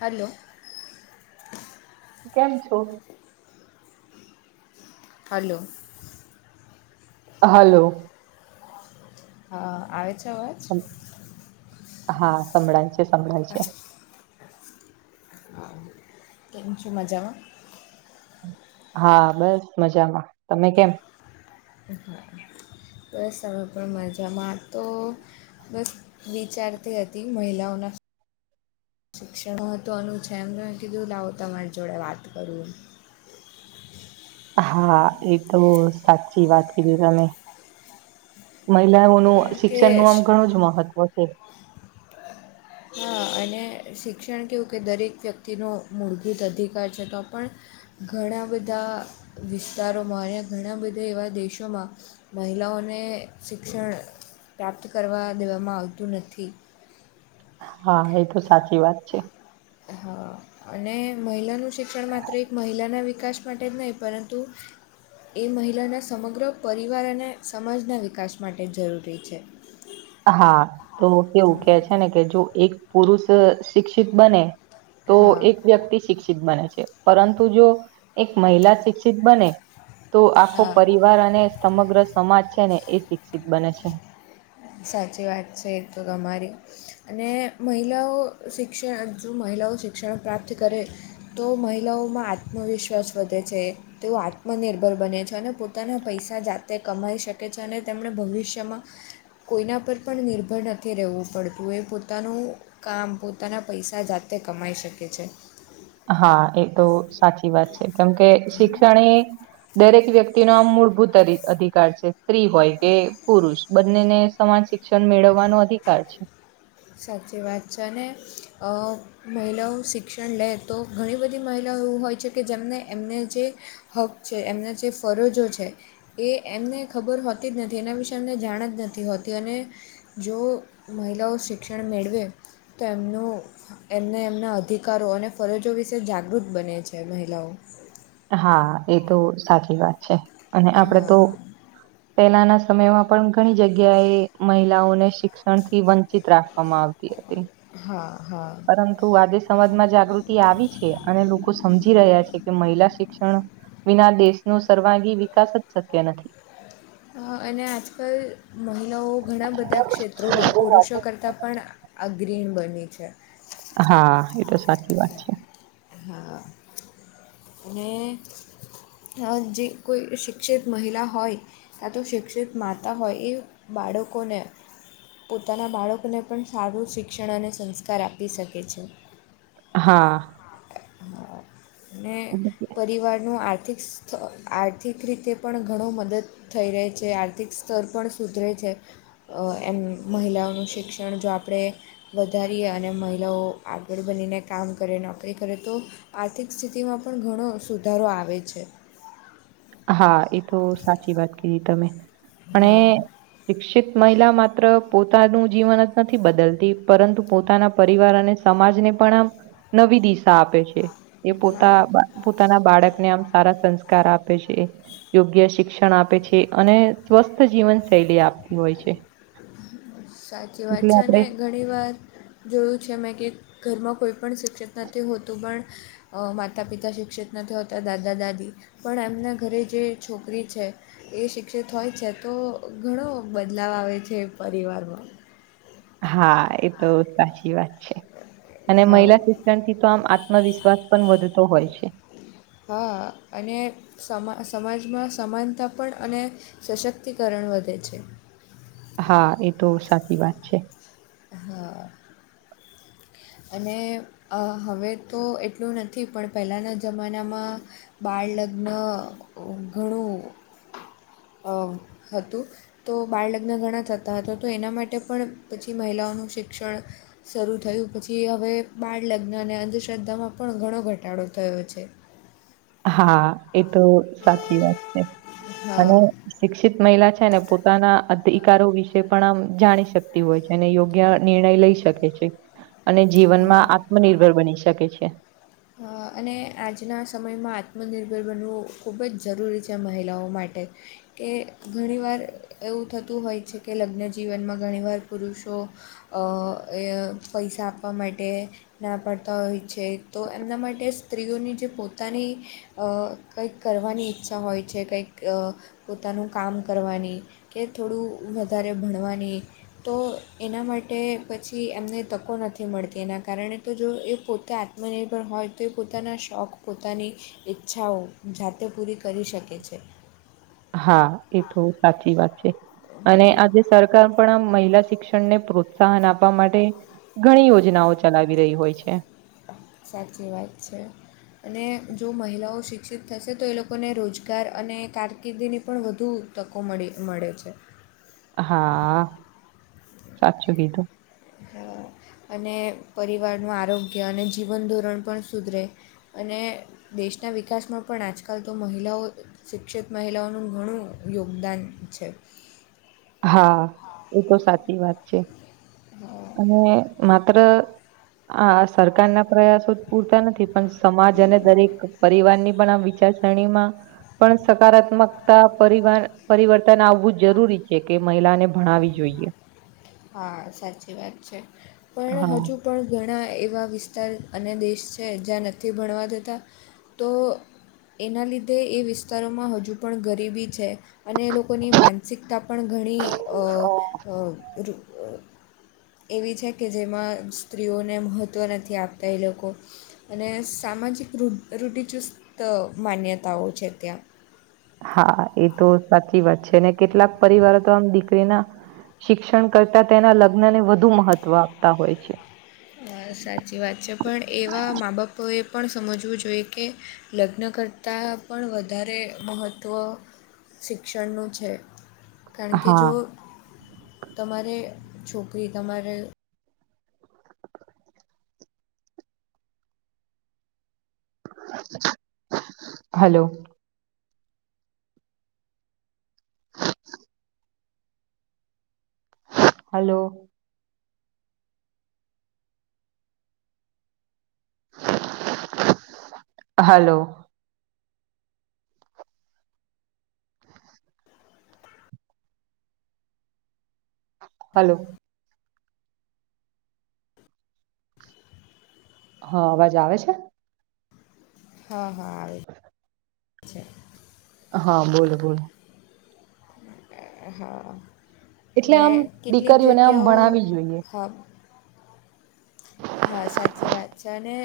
Hello કેમ છો hello hello હા આવે છે અવાજ હા સંભળાય છે સંભળાય હા છે કેમ છો મજામાં હા બસ મજામાં તમે કેમ હા બસ અમે પણ મજામાં તો બસ વિચારતી હતી મહિલાઓના શિક્ષણ મહત્ત્વનું છે એમને મેં કીધું લાવું તમારી જોડે વાત કરું હા એ તો સાચી વાત કીધી તમે કેમ મહિલાઓનું કે શિક્ષણ નું આમ શ- ઘણું જ મહત્વ છે. હા અને શિક્ષણ કેવું કે દરેક વ્યક્તિનો મૂળભૂત અધિકાર છે તો પણ. ઘણા બધા વિસ્તારોમાં અને ઘણા બધા એવા દેશોમાં. મહિલાઓને શિક્ષણ પ્રાપ્ત કરવા દેવામાં આવતું નથી. હા એ તો સાચી વાત છે. હા અને મહિલાનું શિક્ષણ માત્ર એક મહિલાના વિકાસ માટે જ નહીં પરંતુ એ મહિલાના સમગ્ર પરિવાર અને સમાજના વિકાસ માટે જરૂરી છે હા તો કેવું કે છે ને કે જો એક પુરુષ શિક્ષિત બને તો હા એક વ્યક્તિ શિક્ષિત બને છે પરંતુ જો એક મહિલા શિક્ષિત બને તો આખો હા પરિવાર અને સમગ્ર સમાજ છે ને એ શિક્ષિત બને છે. સાચી વાત છે એ તો તમારી અને મહિલાઓ શિક્ષણ જો મહિલાઓ શિક્ષણ પ્રાપ્ત કરે તો મહિલાઓમાં આત્મવિશ્વાસ વધે છે. તેઓ આત્મનિર્ભર બને છે અને પોતાના પૈસા જાતે કમાઈ શકે છે અને તેમણે ભવિષ્યમાં. કોઈના પર પણ નિર્ભર નથી રહેવું પડતું એ પોતાનું. કામ પોતાના પૈસા જાતે કમાઈ શકે છે હા એ તો સાચી વાત છે કેમકે શિક્ષણએ દરેક વ્યક્તિ નો આમ મૂળભૂત અધિકાર છે. સ્ત્રી હોય કે પુરુષ બંનેને સમાન શિક્ષણ મેળવવાનો અધિકાર છે સાચી વાત છે અને મહિલાઓ શિક્ષણ લે તો ઘણી બધી મહિલાઓ એવું હોય છે કે જેમને એમને જે હક છે એમના જે ફરજો છે. એ એમને ખબર હોતી જ નથી એના વિશે અમને જાણ જ નથી હોતી અને જો મહિલાઓ શિક્ષણ મેળવે તો એમનો એમને એમના અધિકારો અને ફરજો વિશે જાગૃત બને છે મહિલાઓ હા એ તો સાચી વાત છે અને આપડે હા તો. પહેલાના સમયમાં પણ ઘણી જગ્યાએ મહિલાઓને શી. શિક્ષણ થી વંચિત રાખવામાં આવતી હતી હા હા પરંતુ આજે. સમાજમાં જાગૃતિ આવી છે અને લોકો સમજી રહ્યા છે કે મહિલા. શિક્ષણ વિના દેશ ન સર્વાંગી વિકાસ જ શક્ય નથી. અને આજકાલ. મહિલાઓ ઘણા બધા ક્ષેત્રોમાં એ વાત પુરુષો કરતાં પણ અગ્રણ બની છે. હા એ તો સાચી વાત છે હા અને જે કોઈ શિક્ષિત મહિલા હોય. ક્યાં તો શિક્ષિત માતા હોય એ બાળકોને પોતાના બાળકોને પણ સારું શિક્ષણ અને સંસ્કાર આપી શકે છે. હા અને પરિવારનું આર્થિક આર્થિક રીતે પણ ઘણું મદદ થઈ રહે છે આર્થિક સ્તર પણ સુધરે છે એમ મહિલાઓનું શિક્ષણ જો આપણે વધારીએ અને મહિલાઓ આગળ બનીને કામ કરે નોકરી કરે તો આર્થિક સ્થિતિમાં પણ ઘણો સુધારો આવે છે હા એ તો સાચી વાત કધી તમે હા પણ શિક્ષિત મહિલા માત્ર પોતાનું જીવન જ નથી બદલતી પરંતુ પોતાના પરિવાર અને. સમાજ ને પણ આમ નવી દિશા. આપે છે એ હા પોતા પોતાના બાળકને આમ સારા સંસ્કાર આપે. આપ છે યોગ્ય શિક્ષણ આપે છે અને સ્વસ્થ જીવન શૈલી આપતી હોય છે. સાચી વાત એટલે છે અને આપડે ઘણી ઘણી વાત જોયું છે મેં કે ઘરમાં કોઈ પણ શિક્ષિત નથી હોતું પણ અ માતા પિતા શિક્ષિત નથી હોતા દાદા દાદી પણ એમના ઘરે જે છોકરી છે એ શિક્ષિત હોય છે તો ઘણો બદલાવ આવે છે પરિવારમાં હા એ તો સાચી વાત છે અને હા મહિલા શિક્ષણ થી તો આમ આત્મવિશ્વાસ પણ વધતો હોય છે હા અને સમા સમાજમાં સમાનતા પણ અને સશક્તિકરણ વધે છે હા એ તો સાચી વાત છે હા અને હવે તો એટલું નથી પણ પહેલાંના જમાનામાં બાળ લગ્ન ઘણું અ હતું તો બાળલગ્ન ઘણા થતા હતા તો એના માટે પણ પછી મહિલાઓનું શિક્ષણ શરૂ થયું પછી હવે બાળલગ્ન અને અંધશ્રદ્ધામાં પણ ઘણો ઘટાડો થયો છે હા એ તો સાચી વાત છે હા અને શિક્ષિત મહિલા છે ને પોતાના અધિકારો વિશે પણ આમ જાણી શકતી હોય છે એને યોગ્ય નિર્ણય લઈ શકે છે અને જીવનમાં હા આત્મનિર્ભર બની શકે છે અને આજના સમયમાં આત્મનિર્ભર બનવું ખૂબ જ જરૂરી છે મહિલાઓ માટે કે ઘણીવાર એવું થતું હોય છે કે લગ્નજીવનમાં ઘણીવાર પુરુષો પૈસા આપવા માટે ના પાડતા હોય છે તો એમના માટે સ્ત્રીઓની જે પોતાની કંઈક કરવાની ઈચ્છા હોય છે કંઈક પોતાનું કામ કરવાની કે થોડું વધારે ભણવાની તો એના માટે પછી એમને તકો નથી મળતી એના કારણે તો જો એ પોતે મને પણ હોય તો એ પોતાના શોખ પોતાની ઈચ્છાઓ જાતે પૂરી કરી શકે છે હા એ તો સાચી વાત છે અને હં, આજે સર સરકાર પણ આ મહિલા શિક્ષણ ને પ્રોત્સાહન આપવા માટે ઘણી યોજનાઓ ચલાવી રહી હોય છે સચી વાત છે અને જો મહિલાઓ શિક્ષિત થશે તો એ લોકોને રોજગાર અને કારકિર્દીની પણ વધુ તકો મળી મળે છે હા સાચું કીધું હા, અને પરિવારનું આરોગ્ય અને જીવન ધોરણ પણ સુધરે અને દેશના વિકાસમાં પણ આજકાલ તો મહિલાઓ શિક્ષિત મહિલાઓનું ઘણું યોગદાન છે હા એ તો સાચી વાત છે હા અને માત્ર હ સરકાર ના પ્રયાસો જ પૂરતા નથી પણ સમાજ અને દરેક પરિવાર ની પણ આ વિચ શણીમાં પણ સકારાત્મકતા પરિવર્તન આવવું જરૂરી છે કે કે મહિલાને ભણાવી જોઈએ હા સાચી વાત છે પણ હા. હજુ પણ ઘણા એવા વિસ્તાર અને દેશ છે જ્યાં નથી ભણવા દતા તો એના લીધે એ વિસ્તારોમાં હજુ પણ ગરીબી છે અને એ લોકોની માનસિકતા પણ ઘણી અ અ એવી છે કે જેમાં સ્ત્રીઓને મહત્ત્વ નથી આપતા એ લોકો અને સામાજિક ર રૂઢિચુસ્ત માન્યતાઓ છે ત્યાં હા એ તો સાચી વાત છે અને કેટલાક પરિવારો તો આમ દીકરીના શિક્ષણ કરતા તેના લગ્ન ને વધુ મહત્વ આપતા હોય છે સાચી વાત છે પણ એવા મા બાપોએ પણ સમજવું જોઈએ કે લગ્ન કર તાં પણ વધારે મહત્ત્વ શિક્ષણનું છે કારણ કે હા જો તમારે છોકરી તમારે હલો હલો હલો હલો હ અવાજ આવે છે હ હ આવે છે હ બોલો બોલો એ હ એટલે અને આમ કેટલીક દીકરીઓને આમ જગ્યાઓ ભણાવી જોઈએ હા હા સાચી વાત છે અને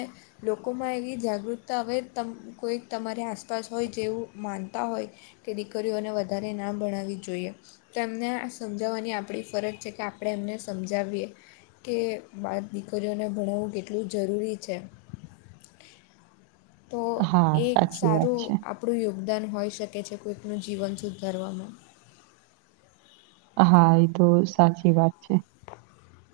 લોકોમાં એવી જાગૃતા હવે તમ કોઈક તમારી આસપાસ હોય જેવું માનતા હોય તે દીકરીઓને વધારે ના ભણાવી જોઈએ તો એમને આ સમજાવાની આપણી ફરજ છે કે આપણે એમને સમજાવીએ કે બાર દીકરીઓને ભણાવું કેટલું જરૂરી છે તો હા, એ એક સાચી વાત સારું છે. આપણું યોગદાન હોઈ શકે છે કોઈકનું જીવન સુધારવામાં હા એ તો સાચી વાત છે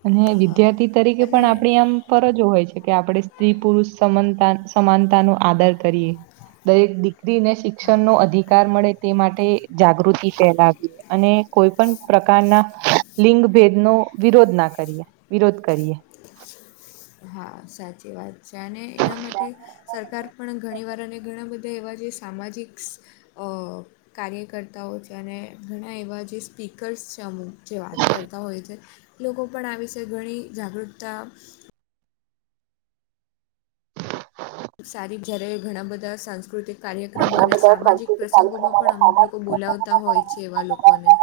અને હા વિદ્યાર્થી તરીકે અને પણ આપણી આમ ફરજો હોય છે કે આપડે સ્ત્રી પુરુષ સમનતા સમાનતા નો આદર કરીયે દરેક દીકરીને શિક્ષણ નો હા અધિકાર મળે તે માટે જાગૃતિ ફેલાવી અને કોઈ પણ પ્રકારના લિંગ ભેદ નો વિરોધના કરીએ, વિરોધ કરીએ. હા, સાચી વાત છે, અને એના માટે સરકાર પણ ઘણીવાર અને ઘણા બધા એવા જે સામાજિકસ અ કાર્યકર્તાઓ છે, અને ઘણા એવા જે સ્પીકર્સ છે, અમુક જો આ કરતા હોય છે. લોકો પણ આ વિશે ઘણી જાગૃતતા. [unintelligible] સારી જ્યારે ઘણા બધા સાંસ્કૃતિક. કાર્યક્રમો આ અને બધા સામાજિક સાંસ્કૃતિક પ્રસંગોમાં કાર્યક્રમોને પણ અમુક સામાજિક લોકો બોલાવતા હોય છે, એવા લોકોને.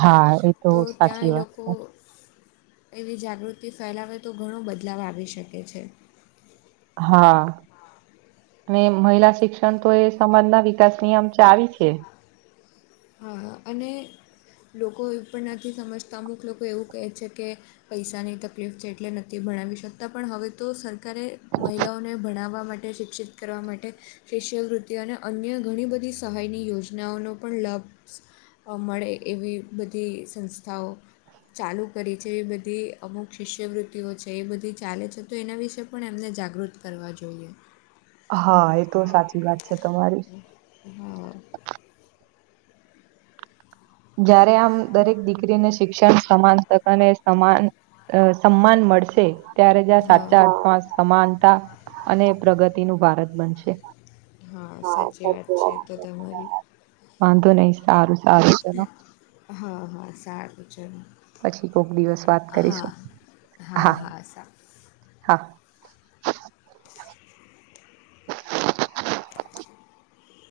હા, એ તો ત્યાં સાચી એ વાત લોકો છે. એવી જાગૃતિ ફેલાવે, તો ઘણો બદલાવ આવી શકે છે. હા. ને મહિલા શિક્ષણ તો, એ સમાજના વિકાસની આમ ચાવી છે. હા, અને લોકો એવું પણ નથી સમજતા, અમુક લોકો એવું કહે છે કે. પૈસાની તકલીફ છે, એટલે નથી ભણાવી શકતા, પણ હવે તો સ કારે મહિલાઓને ભણાવવા માટે શિક્ષિત. કરવા માટે, શિષ્ય વૃતિ અને અન્ય ઘણી બધી સહાય. એની યોજનાઓનો પણ લાભ સ અ મળે, એવી બધી સંસ્થાઓ ચાલુ કરી છે, એ બધી અમુક શિષ્યવૃત્તિઓ છે, એ બધી ચાલે છે, તો એના વિશે પણ એમને જાગૃત કરવા જોઈએ. હ, એતો સાચી વાત છે તમારી. હા. જયારે આમ દરેક દીક દીકરીને શિક્ષણ સમાન તક અને સમાન અ સમાન મળશે. ત્યારે જ આ હા સાચા અ સમાન સમાનતા અને પ્રગતિનું ભારત બનશે. હ, સાચી વાત છે, વાંધો નહીં, સારું, સારું. હ, ચલો હં, સારુ ચલો. પછી કોક દિવસ વાત હા, કરીશું હા, હા, સારું. હા.